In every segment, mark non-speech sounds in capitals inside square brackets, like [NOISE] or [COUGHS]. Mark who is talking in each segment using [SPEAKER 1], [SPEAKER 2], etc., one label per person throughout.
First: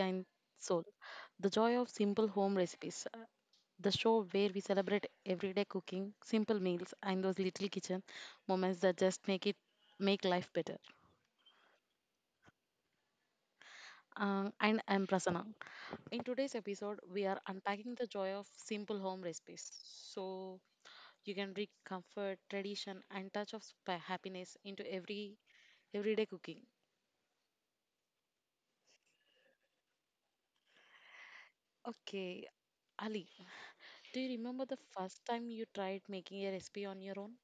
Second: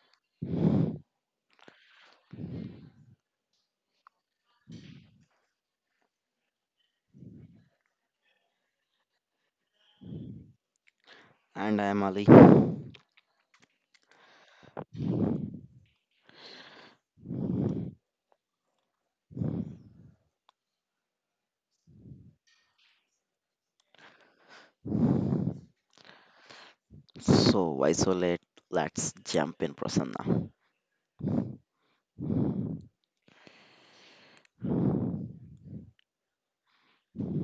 [SPEAKER 1] and soul, the joy of simple home recipes, the show where we celebrate everyday cooking, simple meals, and those little kitchen moments that just make life better.
[SPEAKER 2] And I am Ali.
[SPEAKER 1] And I'm Prasanna. In today's episode, we are unpacking the joy of simple home recipes, so you can bring comfort, tradition, and touch of happiness into everyday cooking.
[SPEAKER 2] So, why so late? Let's jump in, Prasanna.
[SPEAKER 1] Okay, Ali, do you remember the first time you tried making a recipe on your own?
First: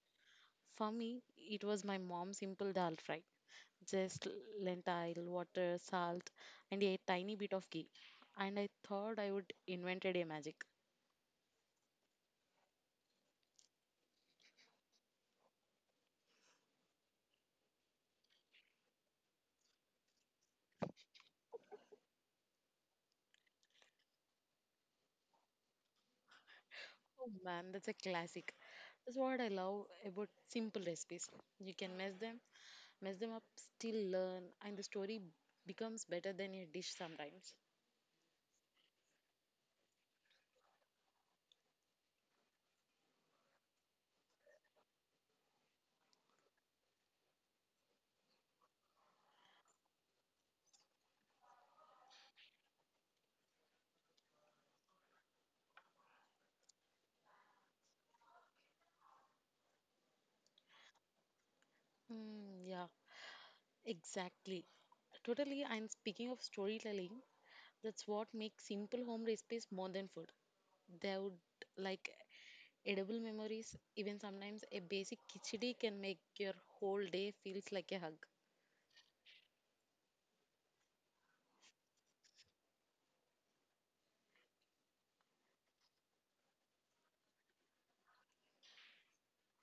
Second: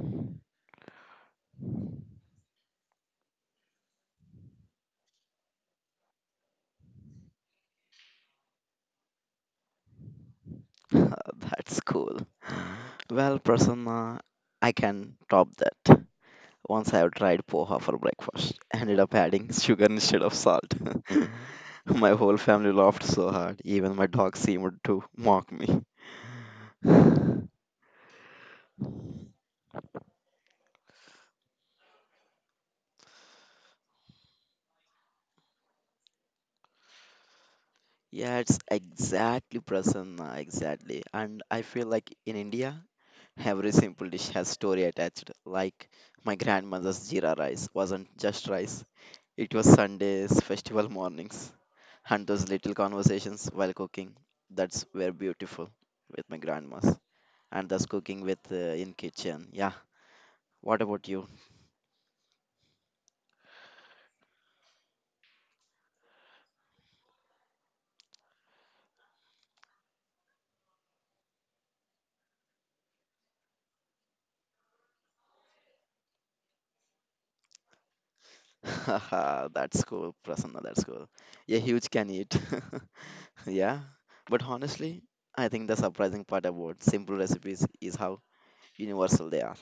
[SPEAKER 1] For me, it was my mom's simple dal fry. Just lentil, water, salt, and a tiny bit of ghee. And I thought I would invented a magic.
[SPEAKER 2] [LAUGHS] That's cool. Well, Prasanna, I can top that. Once I have tried poha for breakfast, ended up adding [LAUGHS] sugar instead of salt. [LAUGHS] My whole family laughed so hard, even my dog seemed to mock me.
[SPEAKER 1] Oh
[SPEAKER 2] [LAUGHS]
[SPEAKER 1] man, that's a classic. That's what I love about simple recipes. You can mess them up, still learn, and the story becomes better than a dish sometimes.
[SPEAKER 2] Yeah, it's exactly Prasanna, exactly. And I feel like in India, every simple dish has story attached, like my grandmother's jeera rice wasn't just rice. It was Sundays, festival mornings, and those little conversations while cooking. That's were beautiful with my grandmas, and thus cooking with in kitchen. Yeah. What about you?
[SPEAKER 1] Mm, yeah. Exactly. Totally, and speaking of storytelling, that's what makes simple home recipes more than food. They would like edible memories, even sometimes a basic khichdi can make your whole day feels like a hug.
[SPEAKER 2] [LAUGHS] That's cool, Prasanna. That's cool. Yeah, huge can eat. [LAUGHS] Yeah, but honestly, I think the surprising part about simple recipes is how universal they are.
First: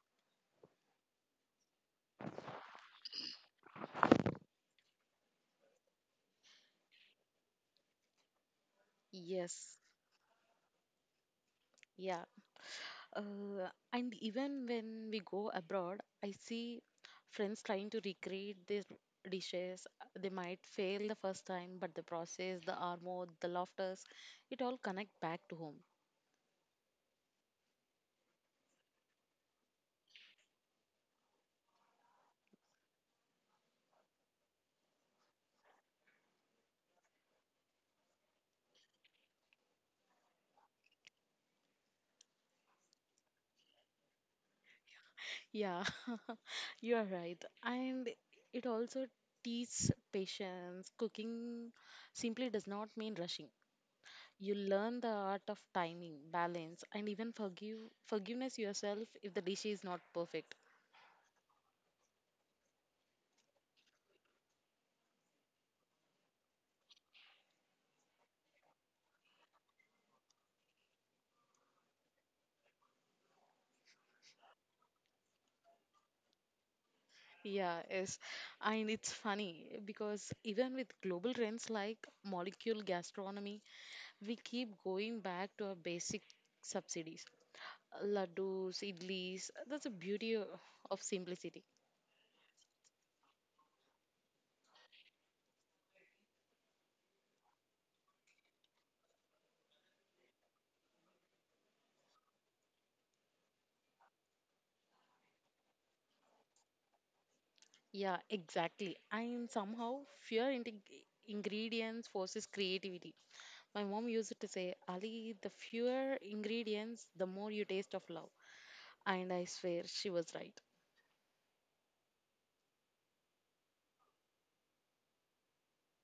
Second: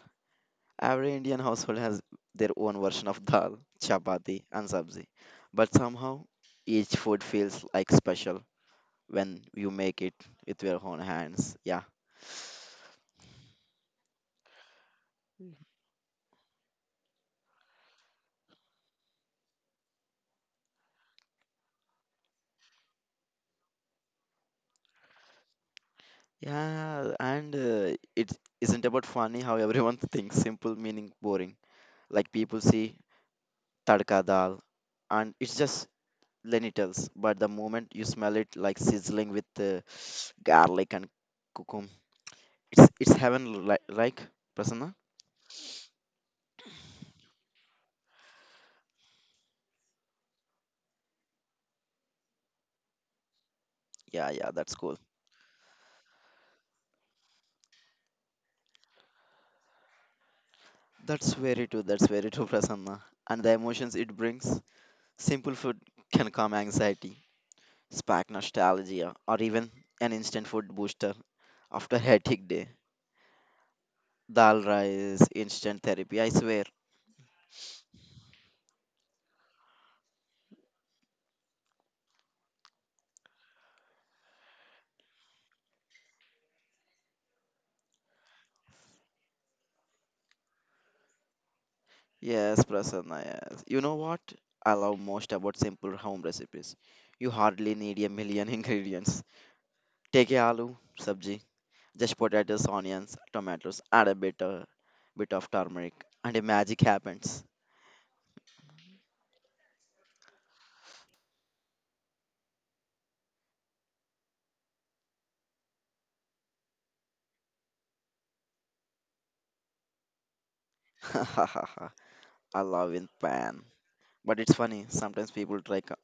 [SPEAKER 2] Every Indian household has their own version of dal, chapati, and sabzi, but somehow each food feels like special when you
[SPEAKER 1] Yes,
[SPEAKER 2] make it with your own hands. Yeah,
[SPEAKER 1] yeah. And even when we go abroad, I see friends trying to recreate these dishes. They might fail the first time, but the process, the armor, the laughters, it all connect back to home.
[SPEAKER 2] yeah, and it isn't about funny how everyone [LAUGHS] thinks simple meaning boring. Like people see tadka dal, and it's just lentils, but the moment you smell it, like sizzling with [SNIFFS] garlic and cucum, it's heaven li- like Prasanna.
[SPEAKER 1] Yeah, [LAUGHS] you are right. And it also teaches patience. Cooking simply does not mean rushing.
[SPEAKER 2] Yeah, yeah,
[SPEAKER 1] You
[SPEAKER 2] that's cool.
[SPEAKER 1] learn the art of timing, balance, and even forgiveness yourself if the dish is not perfect.
[SPEAKER 2] That's very true. That's very true, Prasanna. And the emotions it brings. Simple food can calm anxiety, spark nostalgia, or even an instant food booster after a hectic day. Dal rice, instant therapy, I swear.
[SPEAKER 1] Yeah, yes. And it's funny because even with global trends like molecular gastronomy, we keep going back to our basic subsidies. Laddus, idlis, that's the beauty of simplicity.
[SPEAKER 2] Yes, Prasanna, yes. You know what I love most about simple home recipes? You hardly need a million [LAUGHS] ingredients. Take a aloo, sabji, just potatoes, onions, tomatoes, add a bit, bit of turmeric, and a magic happens.
[SPEAKER 1] Yeah, exactly. And somehow fear ingredients forces creativity. My mom used to say, Ali, the fewer ingredients, the more you taste of love. And I swear she was right.
[SPEAKER 2] [LAUGHS] I love in pan. But it's funny, sometimes people try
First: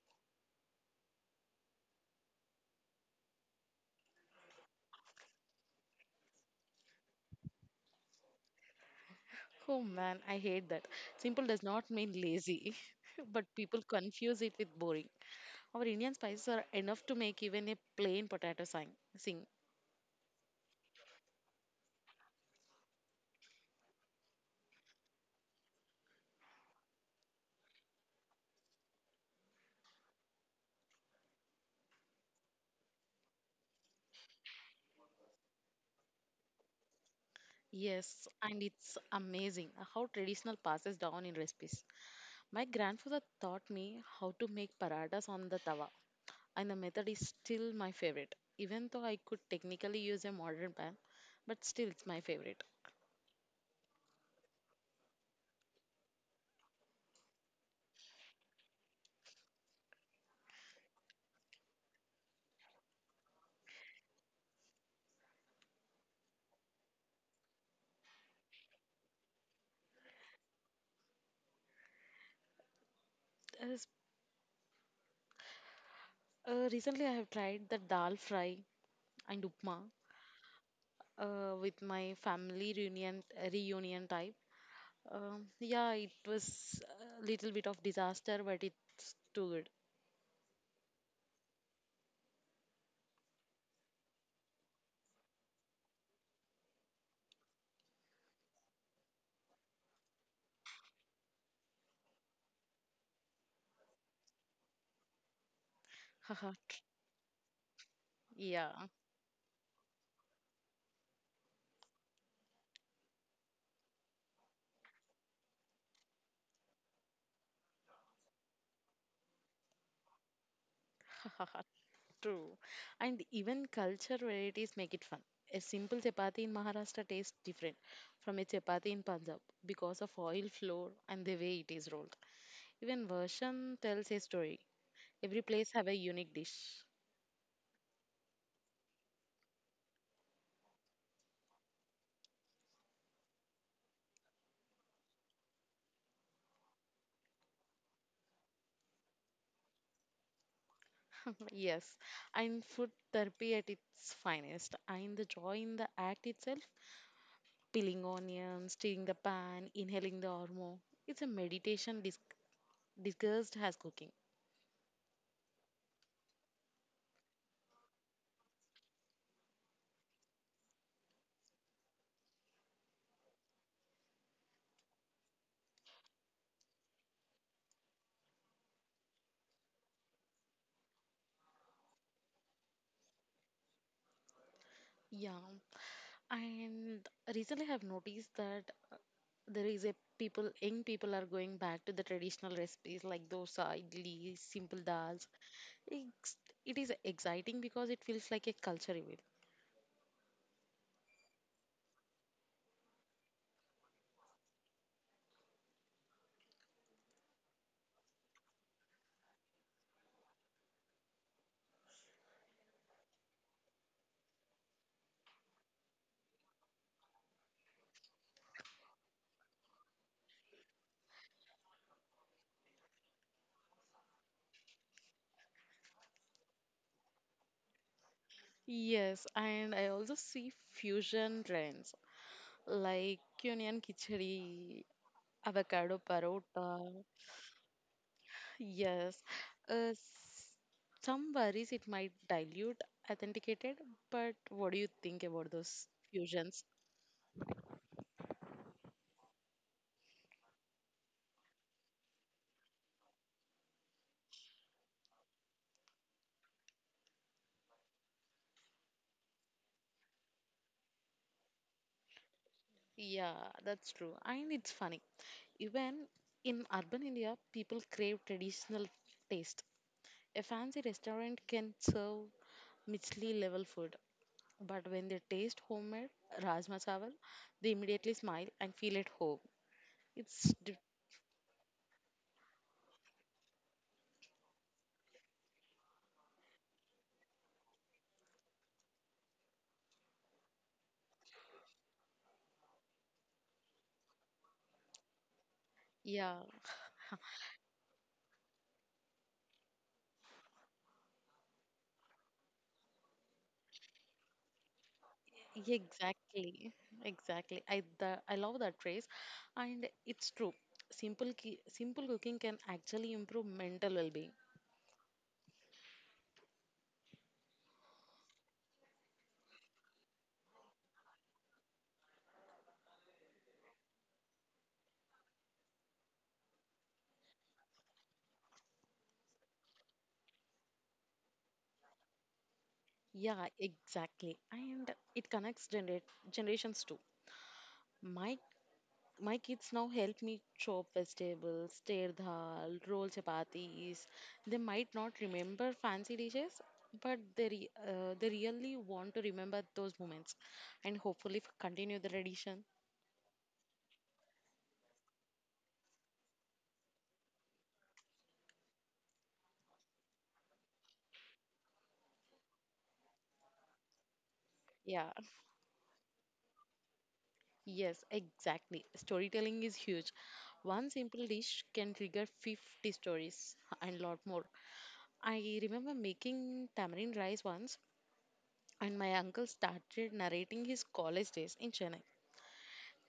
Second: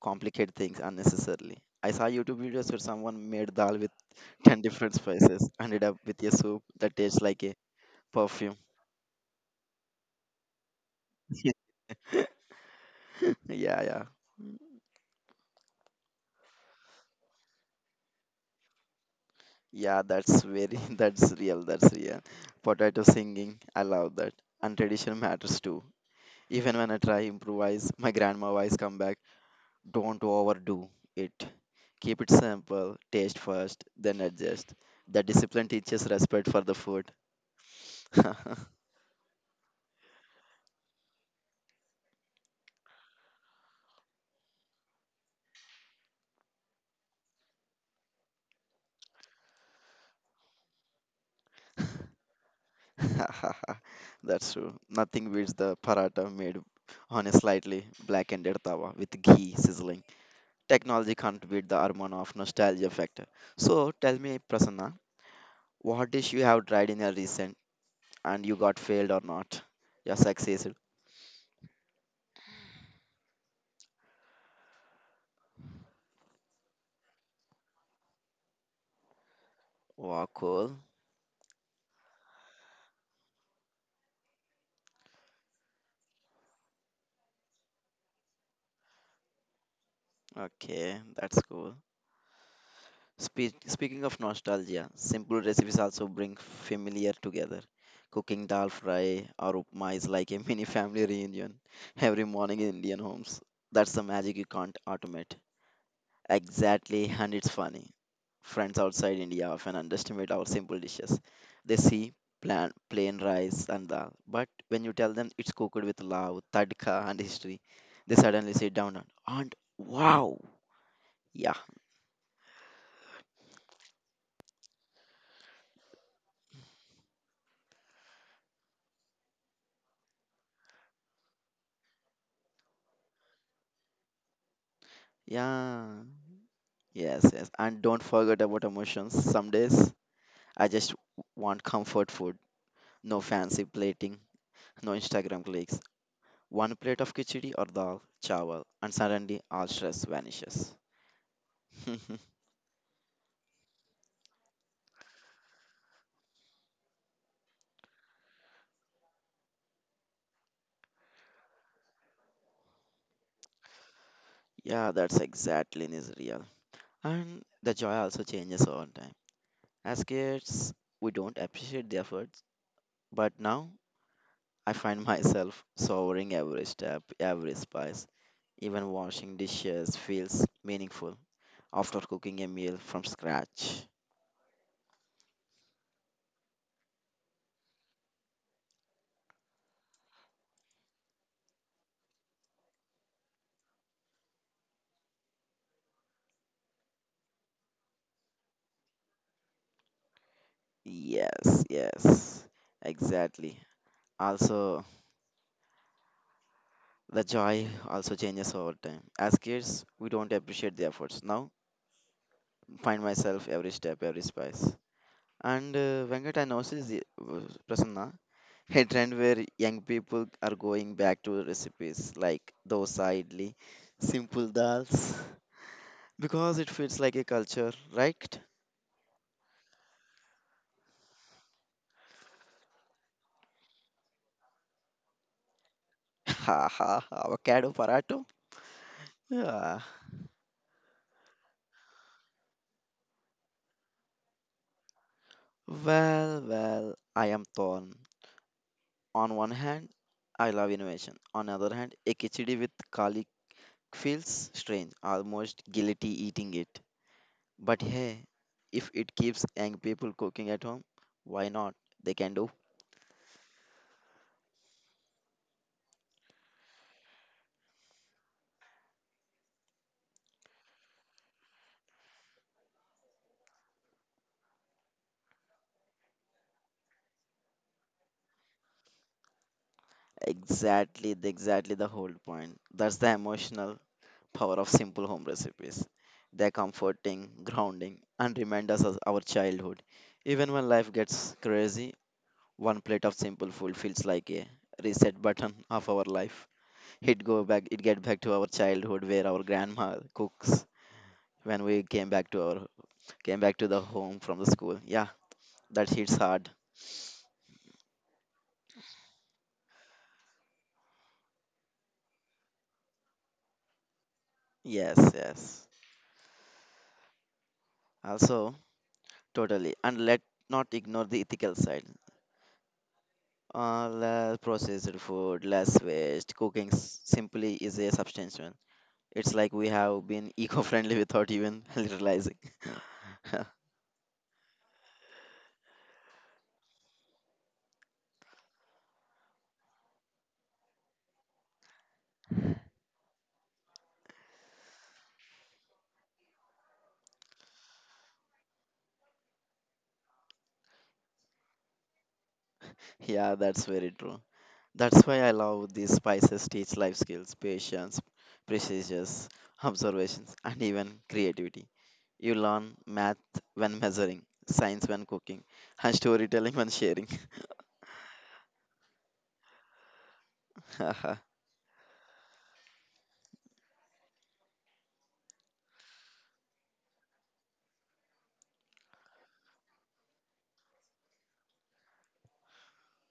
[SPEAKER 2] complicate things unnecessarily. I saw YouTube videos where someone made dal with 10 different spices, ended up with a soup that tastes like a perfume.
[SPEAKER 1] Oh man, I hate that. Simple does
[SPEAKER 2] [LAUGHS]
[SPEAKER 1] not mean lazy, [LAUGHS] but people
[SPEAKER 2] Yeah, yeah.
[SPEAKER 1] confuse it with boring. Our Indian spices are enough to make even a plain potato sing.
[SPEAKER 2] Yeah, that's very, [LAUGHS] that's real, that's real. Potato singing, I love that. And tradition matters too. Even when I try improvise, my grandma always come back, don't overdo it. Keep it simple, taste first, then adjust. The discipline teaches respect for the food.
[SPEAKER 1] Yes, and
[SPEAKER 2] [LAUGHS]
[SPEAKER 1] it's amazing how traditional passes down in recipes. My grandfather taught me how to make paratas on the tawa, and the method is still my favorite. Even though I could technically use a modern pan, but still it's my favorite.
[SPEAKER 2] That's true. Nothing beats the paratha made on a slightly blackened tawa with ghee sizzling. Technology can't beat the aroma of nostalgia factor. So tell me, Prasanna, what dish you have tried in your recent and you got failed or not? Your success.
[SPEAKER 1] As- recently, I have tried the dal fry and upma
[SPEAKER 2] Wow, cool.
[SPEAKER 1] with my family reunion type. Yeah, it was a little bit of disaster, but it's too good.
[SPEAKER 2] Okay, that's cool. Speaking of nostalgia, simple recipes also bring familiar together. Cooking dal fry or upma is like a [LAUGHS] mini family reunion every morning in Indian homes. That's the magic you can't automate.
[SPEAKER 1] [LAUGHS] Haha.
[SPEAKER 2] Exactly, and it's funny.
[SPEAKER 1] Yeah.
[SPEAKER 2] Friends outside India often underestimate our simple dishes. They see plain rice and dal, but when you tell them it's cooked with love, tadka, and history, they suddenly sit down and wow, yeah,
[SPEAKER 1] [LAUGHS] True. And even culture varieties make it fun. A simple chapati in Maharashtra tastes different from a chapati in Punjab because of oil flour and the way it is rolled. Even version tells a story. Every place have a
[SPEAKER 2] yeah.
[SPEAKER 1] unique dish.
[SPEAKER 2] Yes, yes. And don't forget about emotions. Some days I just want comfort food. No fancy plating, no Instagram clicks. One plate of khichdi or dal, chawal, and suddenly all stress vanishes.
[SPEAKER 1] [LAUGHS] Yes,
[SPEAKER 2] [LAUGHS]
[SPEAKER 1] and food therapy at its finest. And the joy in the act itself, peeling onions, stirring the pan, inhaling the aroma. It's a meditation disguised as cooking.
[SPEAKER 2] Yeah, that's exactly in Israel, and the joy also changes over time. As kids, we don't appreciate the efforts, but now I find myself savoring every step, every spice. Even washing dishes feels meaningful after cooking a meal from scratch.
[SPEAKER 1] Yeah, and recently I've noticed that there is a people young people are going back to the traditional recipes like dosa idli simple dals it's, it is exciting because it feels like a culture event
[SPEAKER 2] Yes, yes, exactly. Also, the joy also changes over time. As kids, we don't appreciate the efforts. Now, find myself every step, every spice. And Venkat, I noticed, Prasanna, a trend where young people are going back to recipes like dosa, idli, simple dals because it feels like a culture, right?
[SPEAKER 1] yes and I also see fusion trends like onion khichdi avocado
[SPEAKER 2] [LAUGHS]
[SPEAKER 1] parota
[SPEAKER 2] Ha ha, avocado parato.
[SPEAKER 1] yes uh,
[SPEAKER 2] Yeah.
[SPEAKER 1] s- some worries it might dilute authenticated but what do you think about those
[SPEAKER 2] Well,
[SPEAKER 1] fusions
[SPEAKER 2] well, I am torn. On one hand, I love innovation. On the other hand, a khichdi with garlic feels strange, almost guilty eating it. But hey, if it keeps young people cooking at home, why not? They can do
[SPEAKER 1] yeah that's true and it's funny. Even in urban India, people crave traditional taste. A fancy restaurant can serve Michelin level food, but when they taste homemade rajma chawal, they immediately smile and feel at home. It's di-
[SPEAKER 2] exactly, exactly the whole point. That's the emotional power of simple home recipes. They're comforting, grounding, and remind us of our childhood. Even when life gets crazy, one plate of simple food feels like a reset button of our
[SPEAKER 1] yeah,
[SPEAKER 2] life. It go back, it get back to our childhood where our grandma cooks when we came back to our came back to the home from the school. Yeah,
[SPEAKER 1] yeah,
[SPEAKER 2] that hits hard.
[SPEAKER 1] exactly. I love that phrase, and it's true. Simple cooking can actually improve mental well-being.
[SPEAKER 2] Yes, yes. Also, totally. And let not ignore the ethical side. Less processed food, less waste. Cooking simply is a substantial. It's like we have been [LAUGHS] eco-friendly without even [LAUGHS] realizing. [LAUGHS]
[SPEAKER 1] Yeah, exactly. And it connects generations too. My My kids now help me chop vegetables, stir dal, roll chapatis. They might not remember fancy dishes, but they really want to remember those moments, and hopefully continue the tradition.
[SPEAKER 2] Yeah, that's very true. That's why I love these spices teach life skills, patience, precision, [LAUGHS] observations, and even creativity. You learn math when measuring, science when
[SPEAKER 1] Yeah,
[SPEAKER 2] cooking, and storytelling when sharing.
[SPEAKER 1] yes, exactly. Storytelling is huge. One simple dish can trigger 50 stories [LAUGHS] and lot more. I remember making tamarind rice once, and my uncle started narrating his college days in Chennai.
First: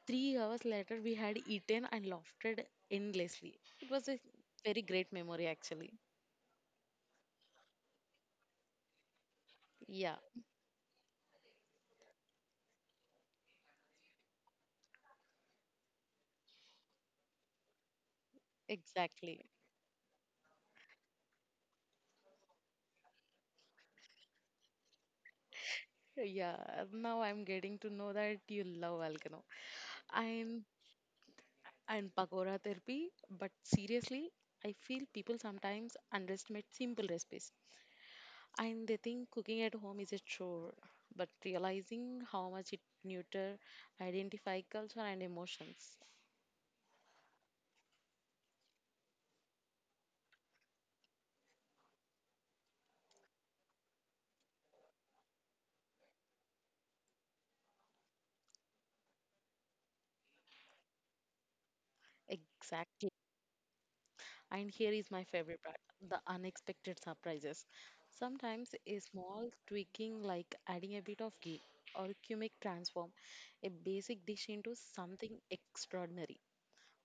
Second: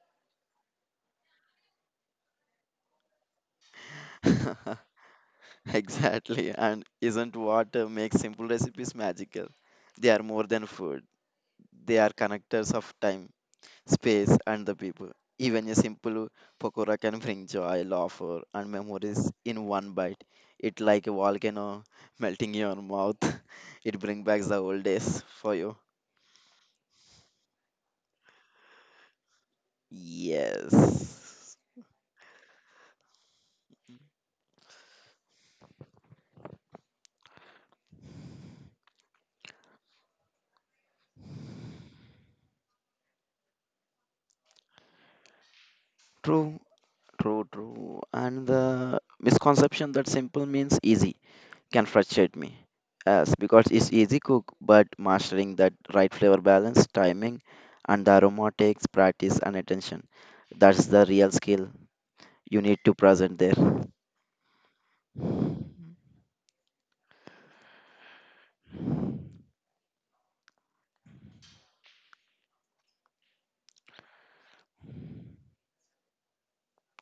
[SPEAKER 1] 3 hours later, we had eaten and laughed endlessly. It was a
[SPEAKER 2] [LAUGHS]
[SPEAKER 1] very great memory,
[SPEAKER 2] [LAUGHS]
[SPEAKER 1] actually.
[SPEAKER 2] Exactly, and isn't what makes simple recipes magical? They
[SPEAKER 1] Yeah,
[SPEAKER 2] are more than food, they are connectors of time, space, and the people. Even a simple pakora can bring joy, laughter, and memories
[SPEAKER 1] exactly.
[SPEAKER 2] in one bite. It like a volcano melting in your mouth. [LAUGHS] It brings back the old days for you.
[SPEAKER 1] Yeah, now I'm getting to know that you love Volcano. And
[SPEAKER 2] Yes.
[SPEAKER 1] and pakora therapy, but seriously, I feel people sometimes underestimate simple recipes and they think cooking at home is a chore, but realizing how much it nurture identify culture and emotions.
[SPEAKER 2] True, true, true. And the misconception that simple means easy can frustrate me. Yes, because it's easy cook, but mastering that right flavor balance, timing, and the aroma takes practice and attention. That's the real skill you need to
[SPEAKER 1] Exactly.
[SPEAKER 2] present there.
[SPEAKER 1] And here is my favorite part the unexpected surprises. Sometimes a small tweaking like adding a bit of ghee or cumic transform a basic dish into something extraordinary.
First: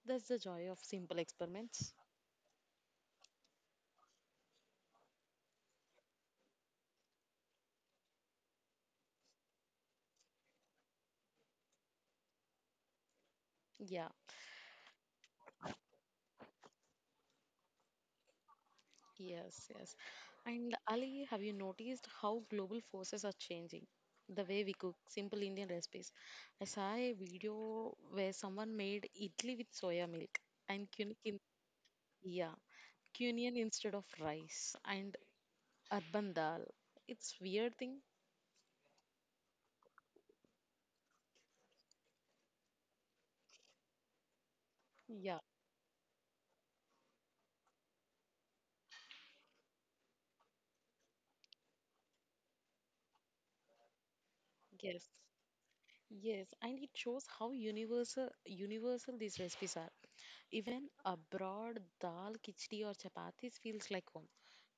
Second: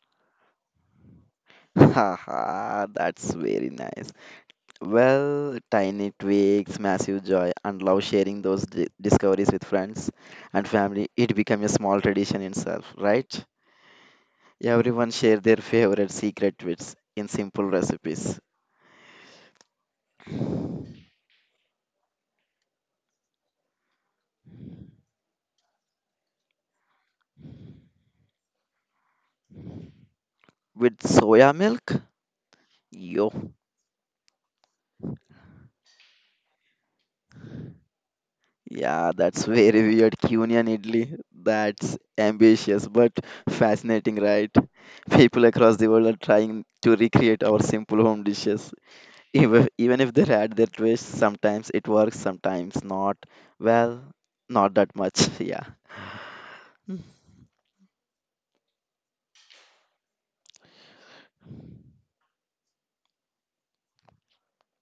[SPEAKER 1] That's the joy of simple
[SPEAKER 2] [LAUGHS]
[SPEAKER 1] experiments.
[SPEAKER 2] Haha, that's very nice. Well, tiny tweaks, massive joy, and love sharing those discoveries with friends and family. It became a small tradition itself, right?
[SPEAKER 1] Yeah,
[SPEAKER 2] Everyone share their favorite secret tweets in simple recipes
[SPEAKER 1] yes, yes. And Ali, have you noticed how global forces are changing? The way we cook simple Indian recipes. I saw a video where someone made idli with soya milk and
[SPEAKER 2] with soya milk.
[SPEAKER 1] yeah,
[SPEAKER 2] Yo.
[SPEAKER 1] Cunian instead of rice and urban dal. It's weird thing.
[SPEAKER 2] Yeah, that's very weird. Cunian idli. That's ambitious but fascinating, right?
[SPEAKER 1] Yeah,
[SPEAKER 2] People across the world are trying to recreate our simple home dishes. Even, even if they had their twists, sometimes it works, sometimes not. Well, not that
[SPEAKER 1] yes.
[SPEAKER 2] much. [LAUGHS] Yeah.
[SPEAKER 1] Yes, and it
[SPEAKER 2] Mm.
[SPEAKER 1] shows how universal these recipes are. Even abroad, dal, khichdi or chapatis feels like home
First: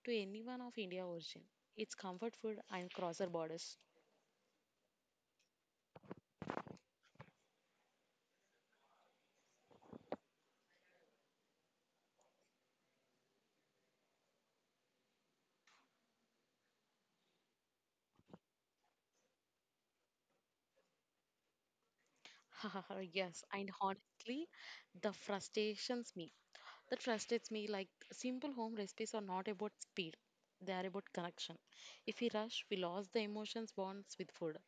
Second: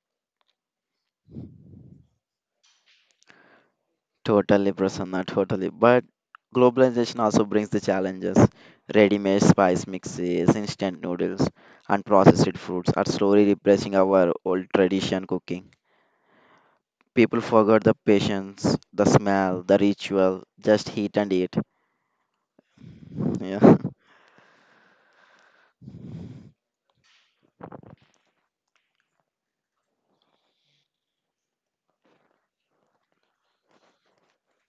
[SPEAKER 1] to anyone of India origin. It's comfort food and crosser borders.
[SPEAKER 2] Totally, Prasanna, totally. But globalization also brings the challenges. Ready-made spice mixes, instant noodles, and processed foods are slowly replacing our old tradition cooking. People forgot the patience, the smell, the ritual, just heat and eat.
[SPEAKER 1] [LAUGHS] Yes, and
[SPEAKER 2] Yeah. [LAUGHS]
[SPEAKER 1] honestly, the frustrations me that frustrates me. Like simple home recipes are not about speed, they are about connection. If we rush, we lose the emotions bonds with food.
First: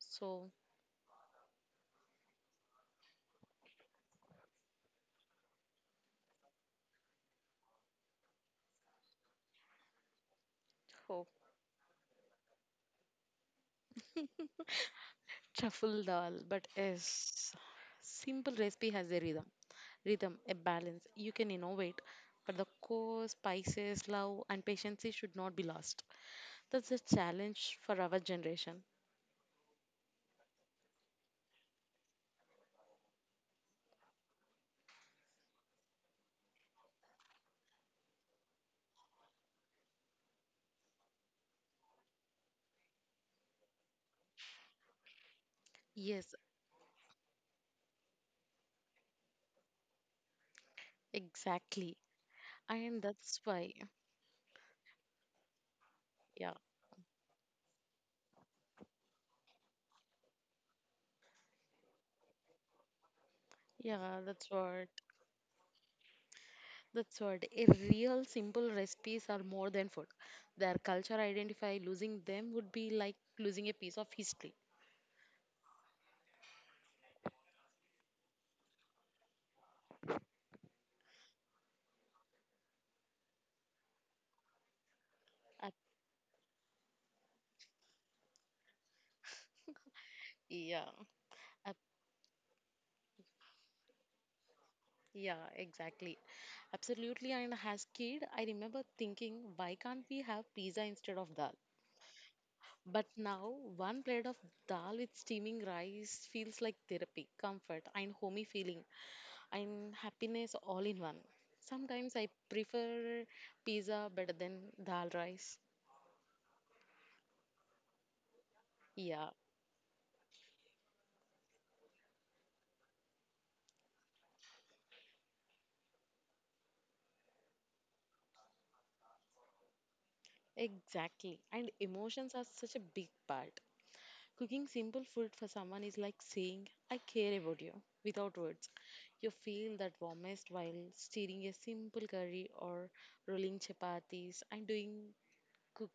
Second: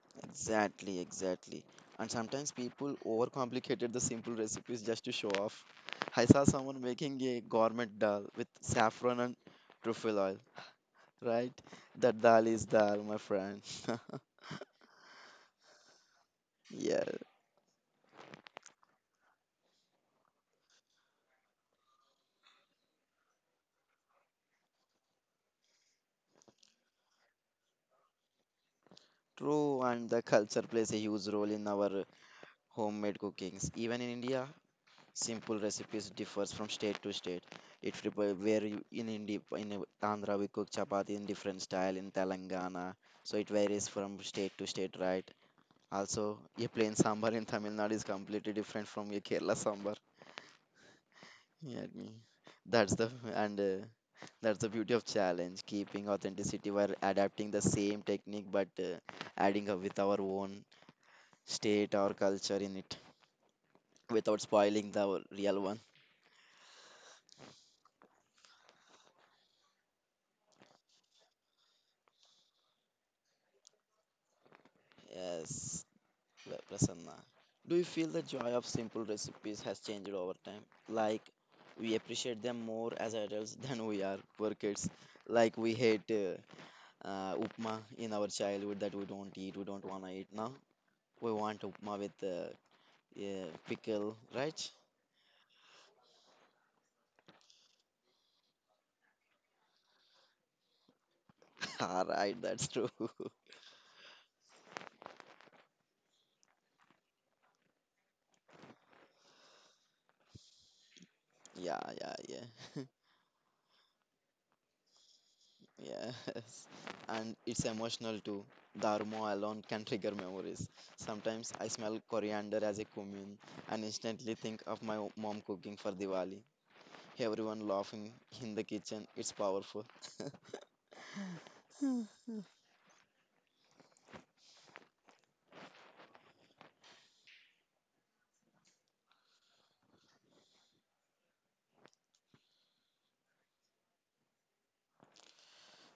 [SPEAKER 1] So,
[SPEAKER 2] Exactly, exactly. And sometimes people overcomplicated the simple recipes just to show off. I saw someone making a gourmet dal with saffron and truffle oil,
[SPEAKER 1] oh,
[SPEAKER 2] right? That dal is dal, my friend. [LAUGHS]
[SPEAKER 1] shuffle dal, but
[SPEAKER 2] Yeah,
[SPEAKER 1] yes, simple recipe has a rhythm, a balance. You can innovate, but the core spices, love, and patience should not be lost. That's a challenge for our generation.
[SPEAKER 2] true. And the culture plays a huge role in our homemade cookings. Even in India, simple recipes differs from state to state. It depends where you in India, in Andhra we cook chapati in different style in Telangana. So it varies from state to state, right?
[SPEAKER 1] Yes,
[SPEAKER 2] Also, a plain sambar in Tamil Nadu is completely different from your Kerala sambar. Yeah,
[SPEAKER 1] exactly.
[SPEAKER 2] I that's
[SPEAKER 1] And
[SPEAKER 2] the
[SPEAKER 1] that's
[SPEAKER 2] and
[SPEAKER 1] why,
[SPEAKER 2] that's the beauty of challenge, keeping
[SPEAKER 1] yeah,
[SPEAKER 2] authenticity while adapting the same technique but adding up with our own state or culture in it
[SPEAKER 1] yeah,
[SPEAKER 2] without
[SPEAKER 1] that's what.
[SPEAKER 2] spoiling the real one.
[SPEAKER 1] That's what a real simple recipes are more than food. Their culture identify losing them would be like losing a piece of history.
[SPEAKER 2] Yes. Well, Prasanna, do you feel the joy of simple recipes has changed over time? Like, we appreciate them more as adults [LAUGHS] than we are poor kids. Like, we
[SPEAKER 1] Ab-
[SPEAKER 2] hate upma in our childhood that we don't eat, we don't want to eat. Now,
[SPEAKER 1] yeah,
[SPEAKER 2] we want
[SPEAKER 1] Ab-
[SPEAKER 2] upma with yeah, pickle, right?
[SPEAKER 1] yeah, exactly. Absolutely. And as kid, I remember thinking, why can't we have pizza instead of dal?
[SPEAKER 2] [LAUGHS] Alright, that's true.
[SPEAKER 1] But
[SPEAKER 2] [LAUGHS]
[SPEAKER 1] now, one plate of dal with steaming rice feels like therapy, comfort, and homey feeling, and happiness all in one.
[SPEAKER 2] Yeah, yeah,
[SPEAKER 1] Sometimes I
[SPEAKER 2] yeah. [LAUGHS]
[SPEAKER 1] prefer pizza better than dal rice.
[SPEAKER 2] Yes, and it's emotional too. The aroma
[SPEAKER 1] Yeah.
[SPEAKER 2] alone can trigger memories. Sometimes I smell coriander as a cumin and instantly think of my mom cooking for Diwali. Everyone laughing in the kitchen, it's powerful. [LAUGHS]
[SPEAKER 1] Exactly. And emotions are such a big part. Cooking simple food for someone is like saying, I care about you, without words. You feel that warmest while stirring a simple curry or rolling chapatis and doing cook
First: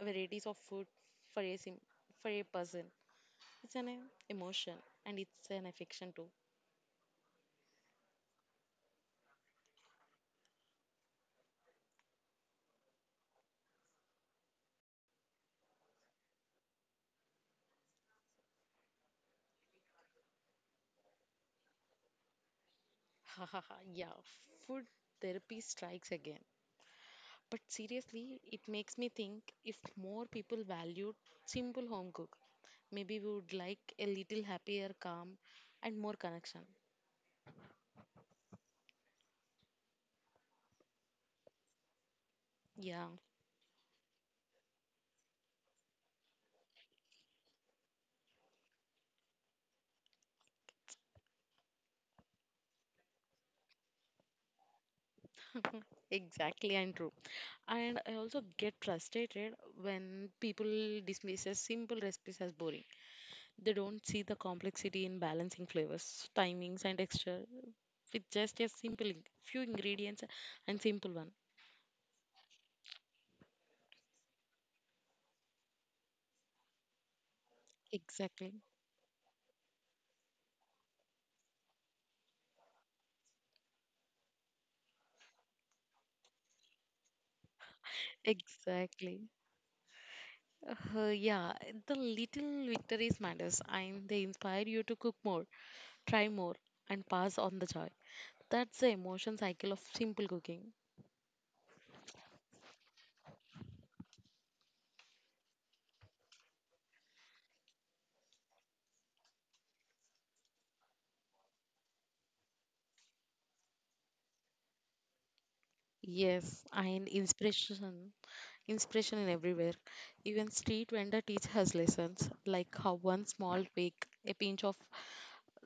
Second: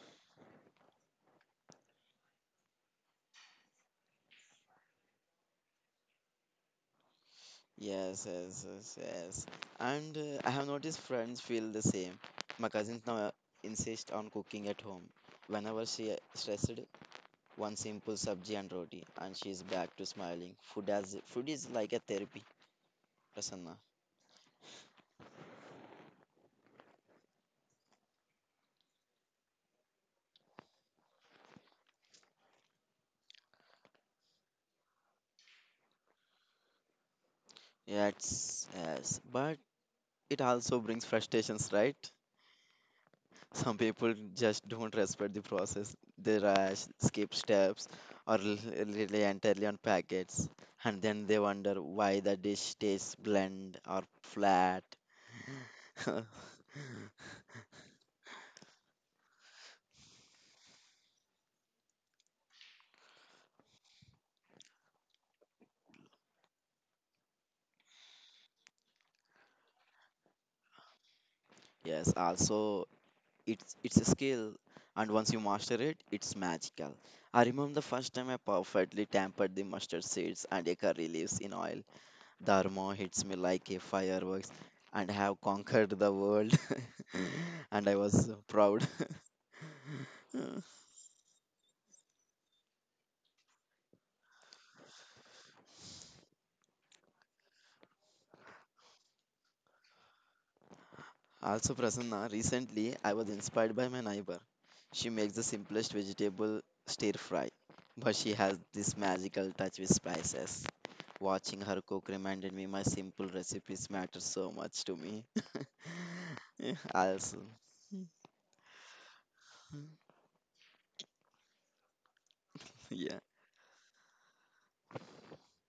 [SPEAKER 1] varieties of food for a for a person. It's an emotion and it's an affection too. [LAUGHS]
[SPEAKER 2] Yes, yes, yes, yes. And I have noticed friends feel the same. My cousins now insist on cooking at home. Whenever she stressed, one simple sabji and roti, and she's back to smiling. Food as food is like a therapy,
[SPEAKER 1] Ha ha
[SPEAKER 2] Prasanna.
[SPEAKER 1] ha. Yeah. Food therapy strikes again. But seriously, it makes me think if more people valued simple home cook, maybe we would like a little happier, calm, and more connection.
[SPEAKER 2] Yes, yes, but it also brings frustrations, right?
[SPEAKER 1] Yeah,
[SPEAKER 2] Some people just don't respect the process. They rush, skip steps, or rely entirely on packets, and then they wonder why the dish tastes bland or flat.
[SPEAKER 1] [LAUGHS]
[SPEAKER 2] [LAUGHS]
[SPEAKER 1] exactly, and true. And I also get frustrated when people dismisses simple recipes as boring. They don't see the complexity in balancing flavors, timings, and texture with just a simple few ingredients and simple one.
[SPEAKER 2] Yes, also it's a skill, and once you master it, it's magical. I remember the first time I
[SPEAKER 1] Exactly,
[SPEAKER 2] perfectly tempered the mustard seeds and a curry leaves in oil. Dharma hits me like a fireworks and have conquered the world. [LAUGHS] And I was so proud.
[SPEAKER 1] exactly.
[SPEAKER 2] [LAUGHS]
[SPEAKER 1] Yeah, the little victories matters and they inspire you to cook more, try more, and pass on the joy. That's the emotion cycle of simple cooking.
[SPEAKER 2] Also, Prasanna, recently I was inspired by my neighbor. She makes the simplest vegetable stir fry, but she has this magical touch with spices. Watching her cook reminded me my simple recipes matter so much to me. [LAUGHS]
[SPEAKER 1] Yes,
[SPEAKER 2] Yeah,
[SPEAKER 1] and
[SPEAKER 2] also,
[SPEAKER 1] inspiration in everywhere. Even street vendor teach us lessons, like how
[SPEAKER 2] yeah,
[SPEAKER 1] one small tweak, a pinch of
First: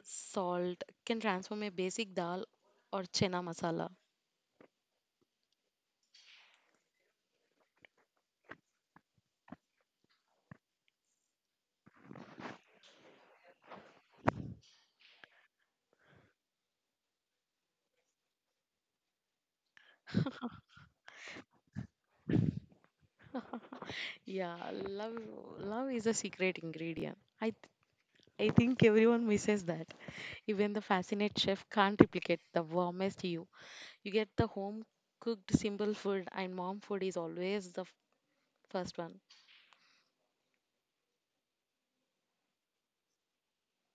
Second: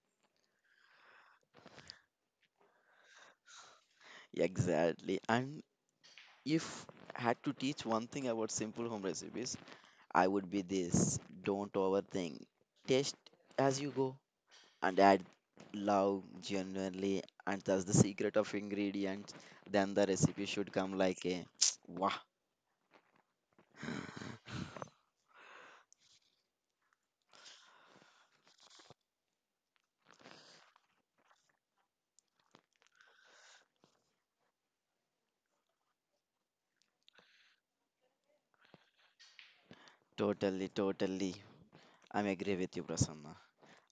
[SPEAKER 1] salt, can transform a basic dal or chena masala.
[SPEAKER 2] exactly. And if had to teach one thing about simple home recipes, I would be this. Don't overthink. Test as you go and add love genuinely. And that's the secret of ingredients. Then the recipe should come like a [TSK] wow.
[SPEAKER 1] [LAUGHS]
[SPEAKER 2] [SIGHS]
[SPEAKER 1] Yeah, love love is a secret ingredient. I think everyone misses that. Even the fascinate chef can't replicate the warmest you. You get the home cooked simple food, and mom food is always the first one.
[SPEAKER 2] Totally, totally. I'm agree with you, Prasanna.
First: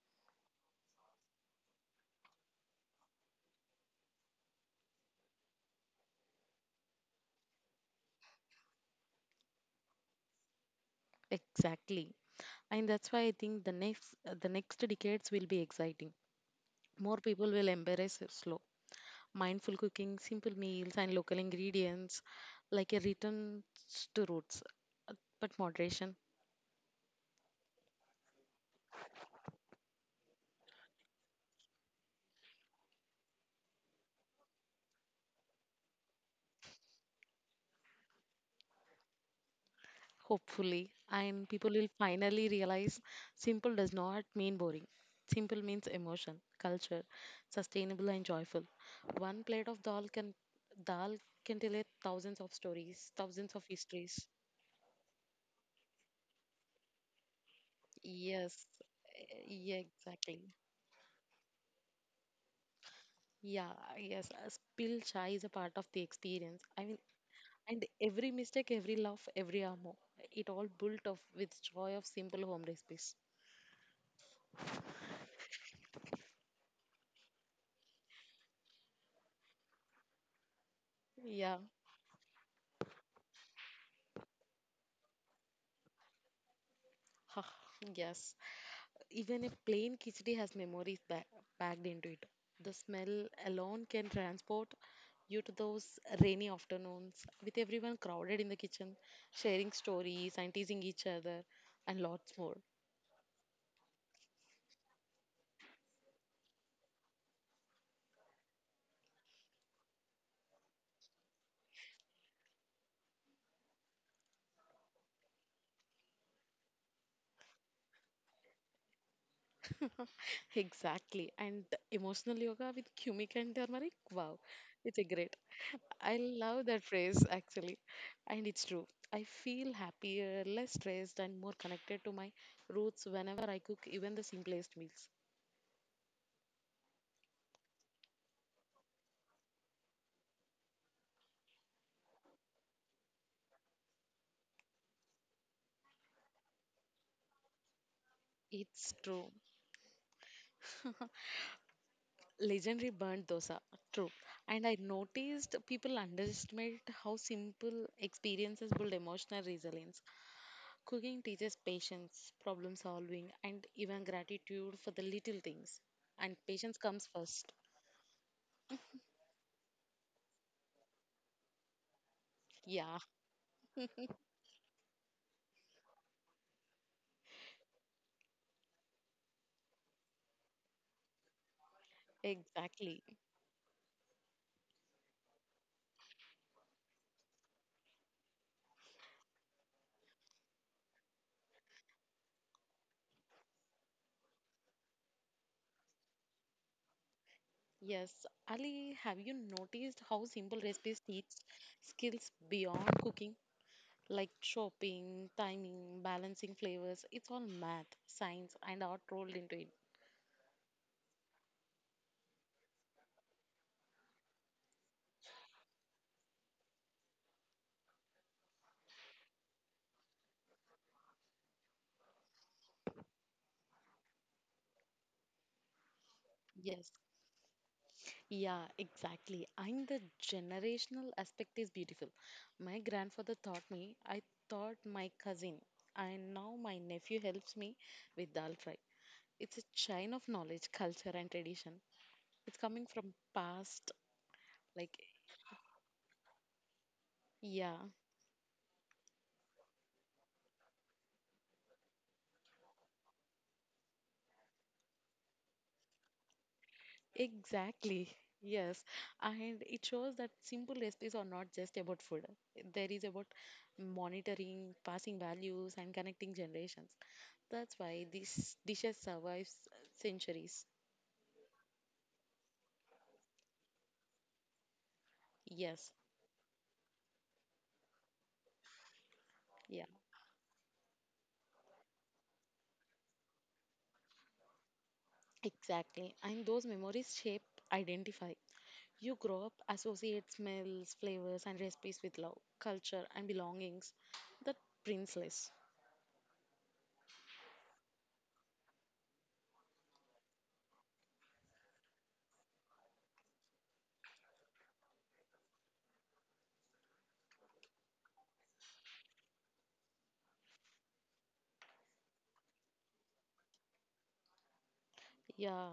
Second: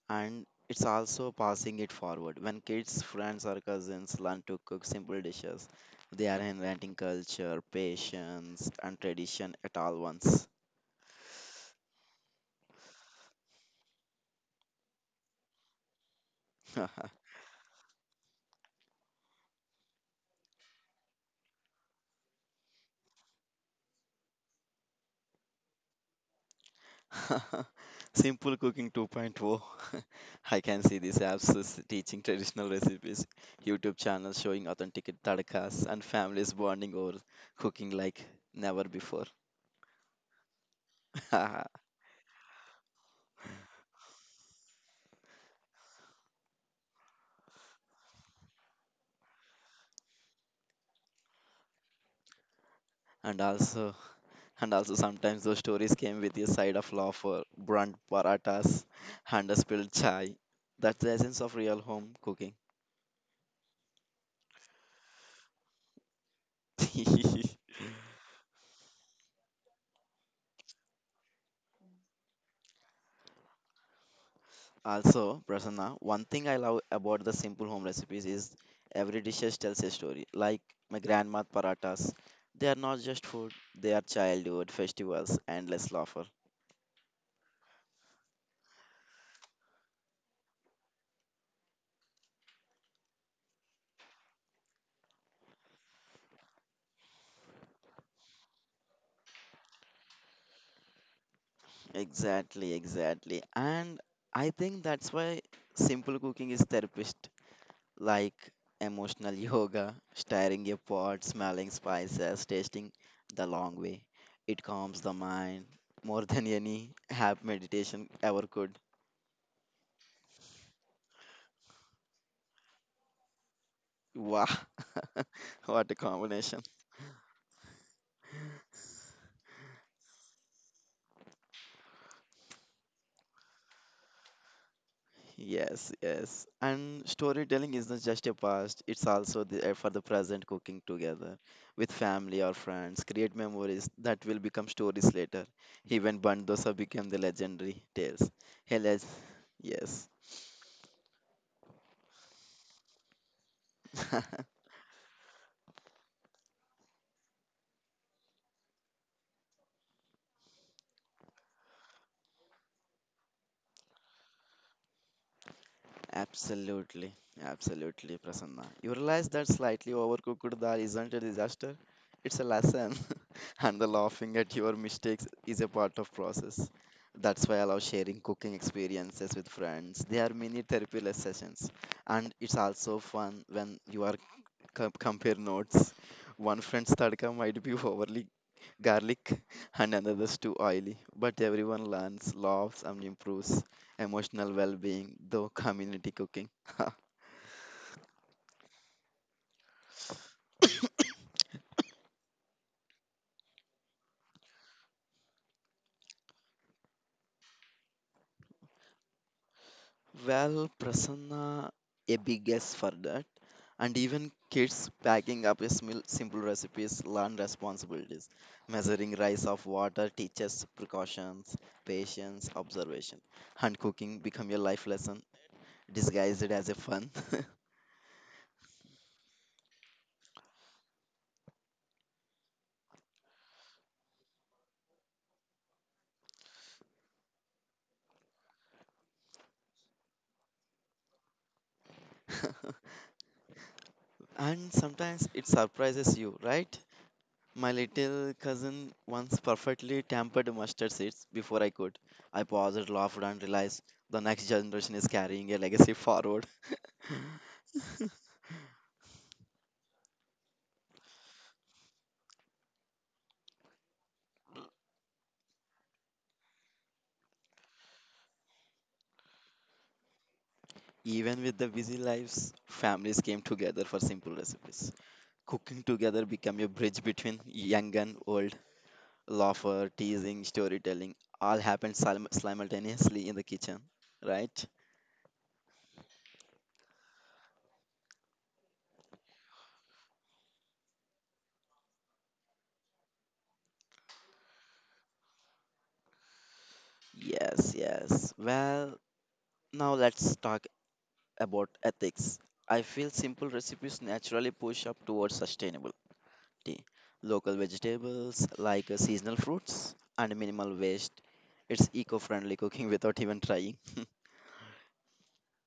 [SPEAKER 2] And it's also passing it forward. When kids, friends, or cousins learn to cook simple dishes, they are inventing culture, patience, and tradition at all once.
[SPEAKER 1] Exactly. And that's why I think the next decades will be exciting. More
[SPEAKER 2] [LAUGHS]
[SPEAKER 1] people will embrace it slow, mindful cooking, simple meals, and local ingredients, like a return to roots, uh, but moderation
[SPEAKER 2] [LAUGHS] Simple Cooking 2.0. [LAUGHS] I can see these apps is teaching traditional recipes, YouTube channels showing authentic tadkas, and families bonding over cooking like never before.
[SPEAKER 1] hopefully,
[SPEAKER 2] [LAUGHS]
[SPEAKER 1] and
[SPEAKER 2] and
[SPEAKER 1] people will finally realize simple does not mean boring. Simple means emotion, culture, sustainable and joyful. One plate of dal can tell it thousands of stories, thousands of
[SPEAKER 2] also,
[SPEAKER 1] histories.
[SPEAKER 2] and also sometimes those stories came with a side of laughter, burnt
[SPEAKER 1] Yes,
[SPEAKER 2] paratas, and a
[SPEAKER 1] yeah,
[SPEAKER 2] spilled chai.
[SPEAKER 1] exactly.
[SPEAKER 2] That's the essence of real home cooking.
[SPEAKER 1] Yeah, yes, a spill chai is a part of the experience. I mean,
[SPEAKER 2] [LAUGHS]
[SPEAKER 1] and every mistake, every laugh, every ammo, it all built off with joy of simple home recipes.
[SPEAKER 2] Also, Prasanna, one thing I love about the simple home recipes is every dishes tells a story. Like my grandma's
[SPEAKER 1] Yeah,
[SPEAKER 2] paratas, they are not just food; they are childhood festivals, endless laughter.
[SPEAKER 1] [LAUGHS] yes. Even a plain khichdi has memories packed into it. The smell alone can transport you to those rainy afternoons with everyone crowded in the kitchen, sharing stories and teasing each other, and lots more.
[SPEAKER 2] Exactly, exactly. And I think that's why simple cooking is therapist, like emotional [LAUGHS] yoga, stirring a pot, smelling spices, tasting the long way. It calms the mind more than any [LAUGHS] app meditation ever could.
[SPEAKER 1] [LAUGHS] exactly. And emotional yoga with cumic and turmeric. Wow,
[SPEAKER 2] Wow,
[SPEAKER 1] it's a great.
[SPEAKER 2] [LAUGHS] what a
[SPEAKER 1] I love
[SPEAKER 2] combination.
[SPEAKER 1] that phrase actually, and it's true. I feel happier, less stressed, and more connected to my roots whenever I cook even the simplest meals.
[SPEAKER 2] Yes, yes. And storytelling isn't just a past, it's also there for the present cooking together with family or friends. Create memories that will become stories later. Even Bandosa became the legendary tales. Hey,
[SPEAKER 1] It's
[SPEAKER 2] let's-
[SPEAKER 1] true.
[SPEAKER 2] yes.
[SPEAKER 1] Legendary burnt dosa. True. And
[SPEAKER 2] [LAUGHS]
[SPEAKER 1] I noticed people underestimate how simple experiences build emotional resilience. Cooking teaches patience, problem solving, and even gratitude for the little things. And patience comes
[SPEAKER 2] Absolutely,
[SPEAKER 1] first.
[SPEAKER 2] absolutely, Prasanna. You realize that slightly overcooked dal isn't a disaster; it's a
[SPEAKER 1] Yeah,
[SPEAKER 2] lesson, [LAUGHS] and the laughing at your mistakes is a part of process. That's why I love sharing cooking experiences with friends. They are mini therapy sessions, and it's
[SPEAKER 1] exactly.
[SPEAKER 2] also fun when you are compare notes. One friend's tadka might be overly garlic [LAUGHS] and another's too oily. But everyone learns, laughs, and improves emotional well being through community cooking. [COUGHS]
[SPEAKER 1] Yes. Ali, have you noticed how simple recipes teach
[SPEAKER 2] [LAUGHS]
[SPEAKER 1] skills beyond cooking? Like chopping, timing, balancing flavors. It's all math, science, and art rolled into it.
[SPEAKER 2] Well, Prasanna, a big yes for that. And even kids packing up a simple recipes learn responsibilities. Measuring rice of water teaches precautions, patience, observation. And cooking become a life lesson disguised as a
[SPEAKER 1] Yes,
[SPEAKER 2] fun.
[SPEAKER 1] yeah, exactly. And the generational aspect is beautiful. My grandfather taught me, I taught my cousin, and now my nephew helps me with dal fry. It's a chain of knowledge, culture, and tradition. It's coming from
[SPEAKER 2] [LAUGHS]
[SPEAKER 1] past,
[SPEAKER 2] And
[SPEAKER 1] like,
[SPEAKER 2] sometimes it surprises you, right?
[SPEAKER 1] yeah,
[SPEAKER 2] My little cousin once perfectly tampered mustard seeds before I could. I paused, laughed, and realized the next generation is carrying a legacy forward. [LAUGHS]
[SPEAKER 1] exactly. Yes, and it shows that simple recipes are not just about food. There is about monitoring, passing values, and connecting generations. That's why these dishes survives centuries.
[SPEAKER 2] Even with the busy lives, families came together for simple recipes. Cooking
[SPEAKER 1] Yes,
[SPEAKER 2] together became a bridge between young and old.
[SPEAKER 1] yeah,
[SPEAKER 2] Laughter, teasing, storytelling all happened simultaneously in the kitchen, right?
[SPEAKER 1] exactly. And those memories shape identify. You grow up, associate smells, flavors, and recipes with love, culture, and belongings that priceless.
[SPEAKER 2] Yes, yes. Well, now let's talk about ethics. I feel simple recipes naturally push up towards sustainability. Local vegetables, like seasonal fruits, and minimal waste. It's eco friendly cooking [LAUGHS] without even trying.
[SPEAKER 1] Yeah,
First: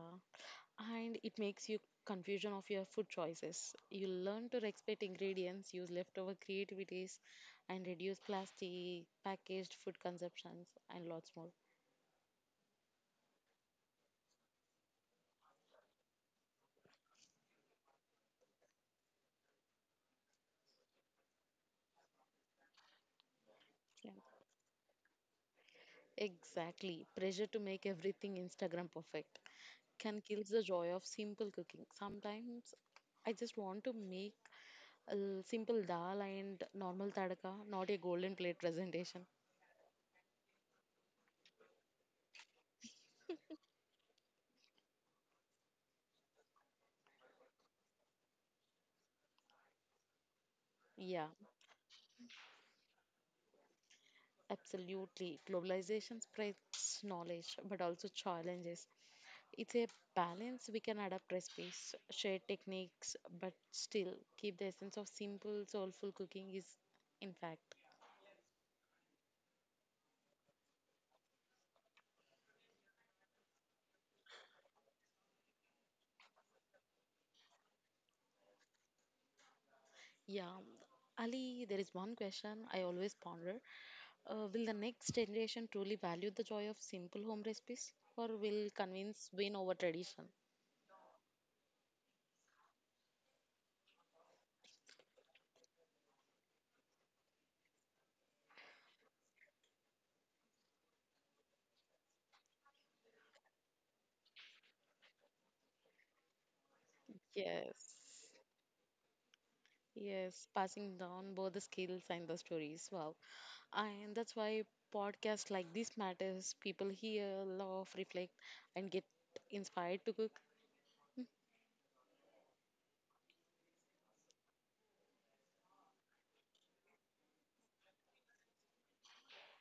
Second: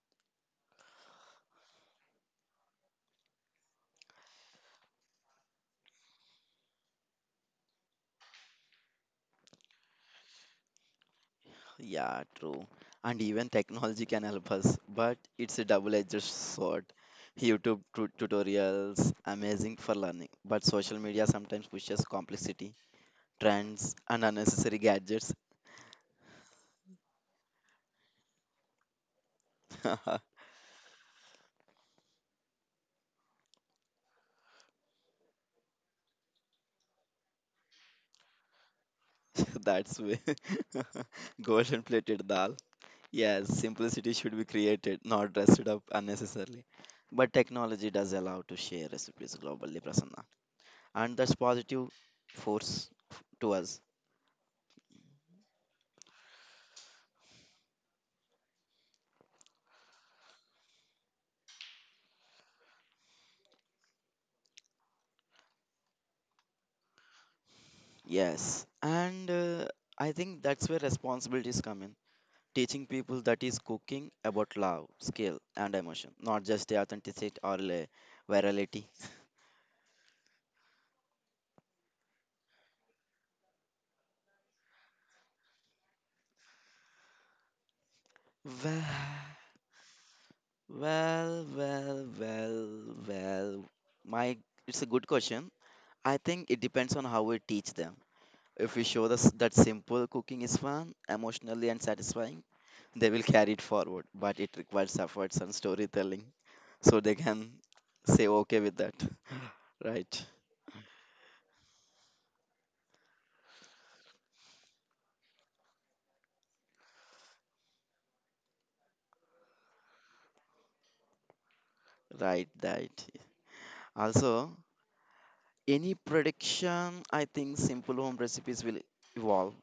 [SPEAKER 1] and it makes you confusion of your food choices. You learn to respect ingredients, use leftover creativities, and reduce plastic, packaged food consumptions, and lots more.
[SPEAKER 2] [LAUGHS] Yeah, true. And even technology can help us, but it's a double edged sword. YouTube tutorials, amazing for learning, but social media sometimes pushes complexity, trends,
[SPEAKER 1] Yeah.
[SPEAKER 2] and unnecessary gadgets.
[SPEAKER 1] Exactly. Pressure to make everything Instagram perfect can kill the joy of simple cooking. Sometimes I just want to make a simple dal and normal tadka, not a golden plate presentation.
[SPEAKER 2] [LAUGHS] That's way [LAUGHS] golden plated dal. Yes, simplicity should be created, not dressed up unnecessarily. But technology does allow to share recipes globally, Prasanna, and
[SPEAKER 1] Yeah,
[SPEAKER 2] that's positive force to us.
[SPEAKER 1] absolutely. Globalization spreads knowledge but also challenges. It's a balance. We can adapt recipes, share techniques, but still keep the essence of simple, soulful cooking is intact.
[SPEAKER 2] Yes, and I think that's where responsibilities come in. Teaching people that is cooking about love, skill, and emotion, not just the authenticity or virality.
[SPEAKER 1] Yeah, Ali, there is one question I always ponder. Will the next generation truly value the joy of simple home recipes or will
[SPEAKER 2] Well,
[SPEAKER 1] convenience win over tradition?
[SPEAKER 2] well, well, well, well. My, it's a good question. I think it depends on how we teach them. If we show us that simple cooking is fun, emotionally and satisfying, they will carry it forward. But it requires efforts and storytelling, so they can
[SPEAKER 1] Yes.
[SPEAKER 2] say okay with that. Right,
[SPEAKER 1] Yes, passing down both the skills and the stories. Wow. And that's why podcasts like this matters. People hear, laugh, reflect and get inspired to cook. [LAUGHS]
[SPEAKER 2] right, right. Also, any prediction, I think simple home recipes will evolve.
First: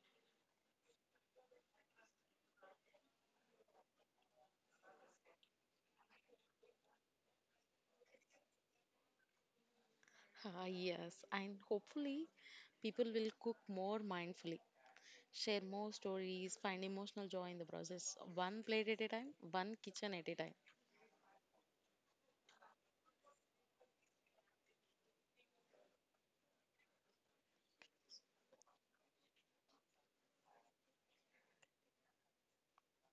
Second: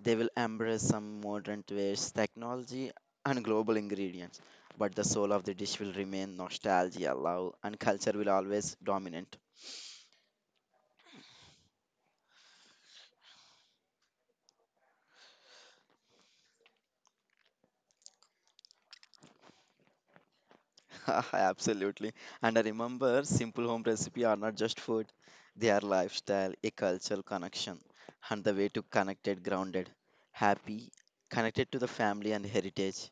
[SPEAKER 2] They will embrace some modern tastes, technology, and global ingredients. But the soul of the dish will remain nostalgia, love, and culture will always dominate.
[SPEAKER 1] Ah, yes, and hopefully people will cook more mindfully, share more stories, find emotional joy in the process, one plate at a time, one kitchen at a time.
[SPEAKER 2] [LAUGHS] Absolutely. And I remember simple home recipe are not just food, they are lifestyle, a cultural connection, and the way to connected, grounded, happy, connected to the family and heritage.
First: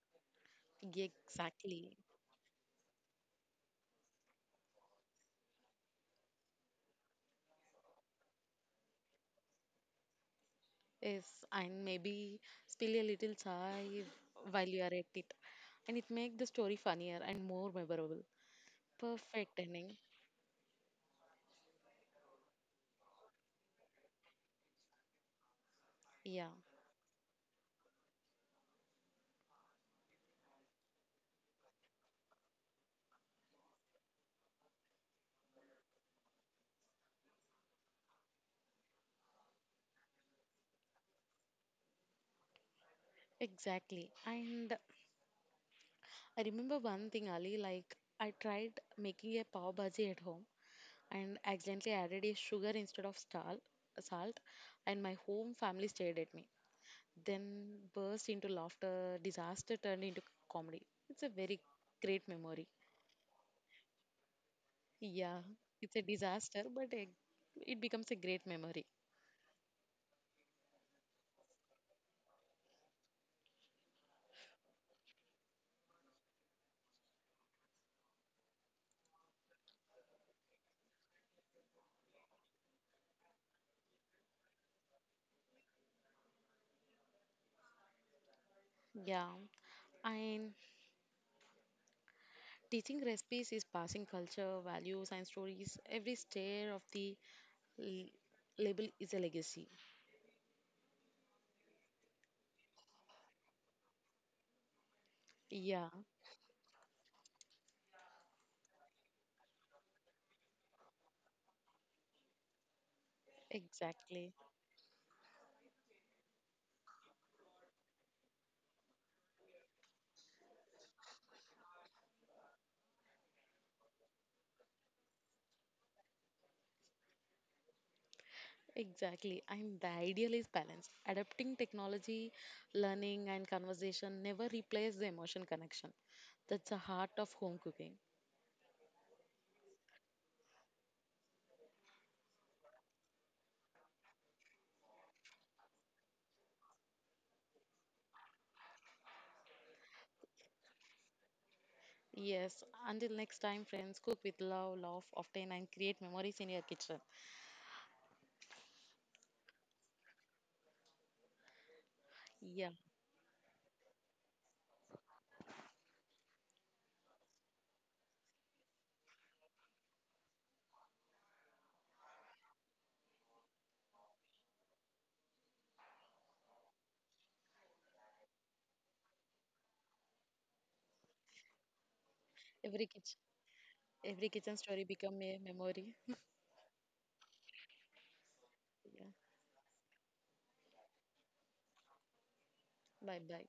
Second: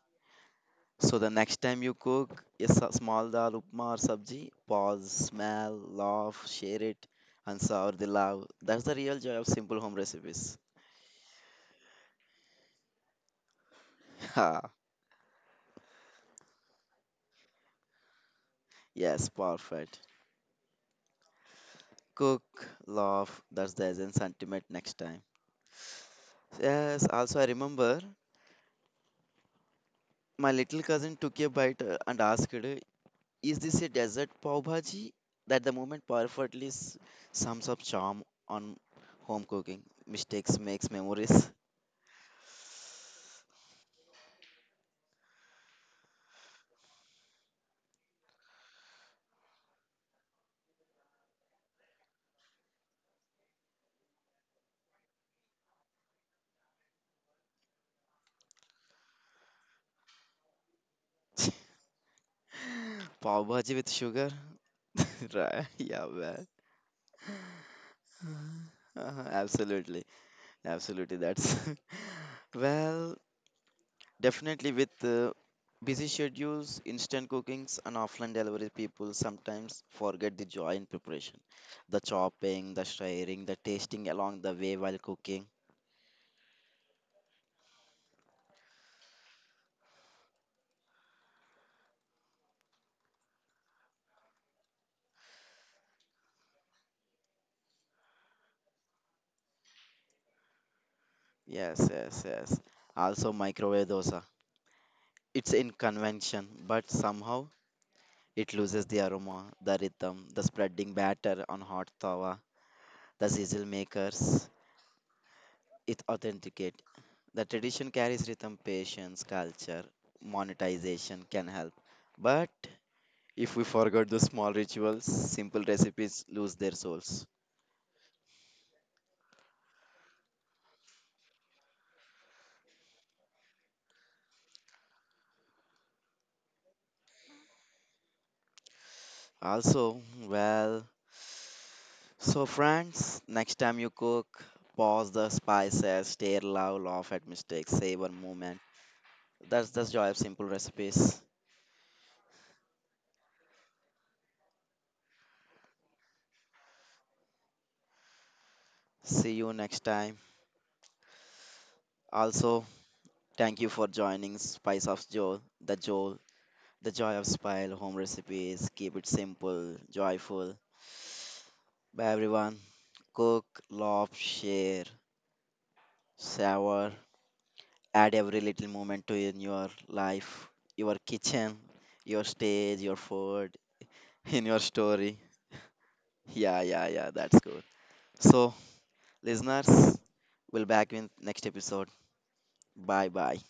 [SPEAKER 2] So the next time
[SPEAKER 1] Exactly.
[SPEAKER 2] you cook a small dal, upma or sabji, pause, smell, laugh, share it, and savor the love. That's the real joy of simple home recipes. [LAUGHS]
[SPEAKER 1] Yes, and maybe spill a little chai while
[SPEAKER 2] Ha,
[SPEAKER 1] you are at it, and it makes the story funnier and more memorable.
[SPEAKER 2] yes,
[SPEAKER 1] Perfect ending.
[SPEAKER 2] perfect. Cook, laugh, that's the essence ultimate next time.
[SPEAKER 1] Yeah,
[SPEAKER 2] Yes, also I remember my little cousin took a bite and asked, is this a desert pav bhaji? That the moment perfectly sums up charm on home cooking. Mistakes makes memories.
[SPEAKER 1] exactly. And I remember one thing, Ali, like I tried making a pav bhaji at home and accidentally added a sugar instead of salt, and my home family stared at me, then burst into laughter. Disaster turned into comedy. It's a very
[SPEAKER 2] [LAUGHS]
[SPEAKER 1] great memory.
[SPEAKER 2] Pav bhaji with sugar? [LAUGHS]
[SPEAKER 1] Yeah,
[SPEAKER 2] Right.
[SPEAKER 1] it's a
[SPEAKER 2] Yeah, well.
[SPEAKER 1] disaster, but it becomes a great memory.
[SPEAKER 2] [LAUGHS] Absolutely. Absolutely. That's. [LAUGHS] well, definitely with busy schedules, instant cookings, and offline delivery, people sometimes forget the joy in preparation. The chopping, the stirring, the tasting along the way while cooking.
[SPEAKER 1] Yeah, and teaching recipes is passing culture, values, and stories. Every stir of the l- label is a legacy.
[SPEAKER 2] Yes, yes, yes. Also, microwave dosa. It's in
[SPEAKER 1] Yeah,
[SPEAKER 2] convention, but somehow it loses the aroma, the rhythm, the spreading batter on hot tawa, the sizzle
[SPEAKER 1] exactly.
[SPEAKER 2] makers. It authenticate. The tradition carries rhythm, patience, culture, monetization can help. But if we forgot the small rituals, simple recipes lose their souls.
[SPEAKER 1] Exactly. And the ideal is balance. Adapting technology, learning, and conversation never replace the emotion connection. That's the heart of home cooking.
[SPEAKER 2] Also, well, so friends, next time you cook, pause the spices, stare loud, laugh at mistakes, savor moment. That's the joy of simple recipes.
[SPEAKER 1] Yes. Until next time, friends, cook with love, love, often, and create memories in your kitchen.
[SPEAKER 2] See you next time. Also,
[SPEAKER 1] Yeah.
[SPEAKER 2] thank you for joining Spice of Joe, the joy of Spile home recipes. Keep it simple, joyful. Bye everyone. Cook, love, share, savor. Add every little moment to in your life, your kitchen, your stage,
[SPEAKER 1] Every
[SPEAKER 2] your
[SPEAKER 1] kitchen,
[SPEAKER 2] food,
[SPEAKER 1] every
[SPEAKER 2] [LAUGHS] in your
[SPEAKER 1] kitchen story
[SPEAKER 2] story.
[SPEAKER 1] become a memory.
[SPEAKER 2] Yeah, yeah, yeah, that's good. So,
[SPEAKER 1] Yeah.
[SPEAKER 2] listeners, we'll back in next episode. Bye
[SPEAKER 1] Bye
[SPEAKER 2] bye.
[SPEAKER 1] bye.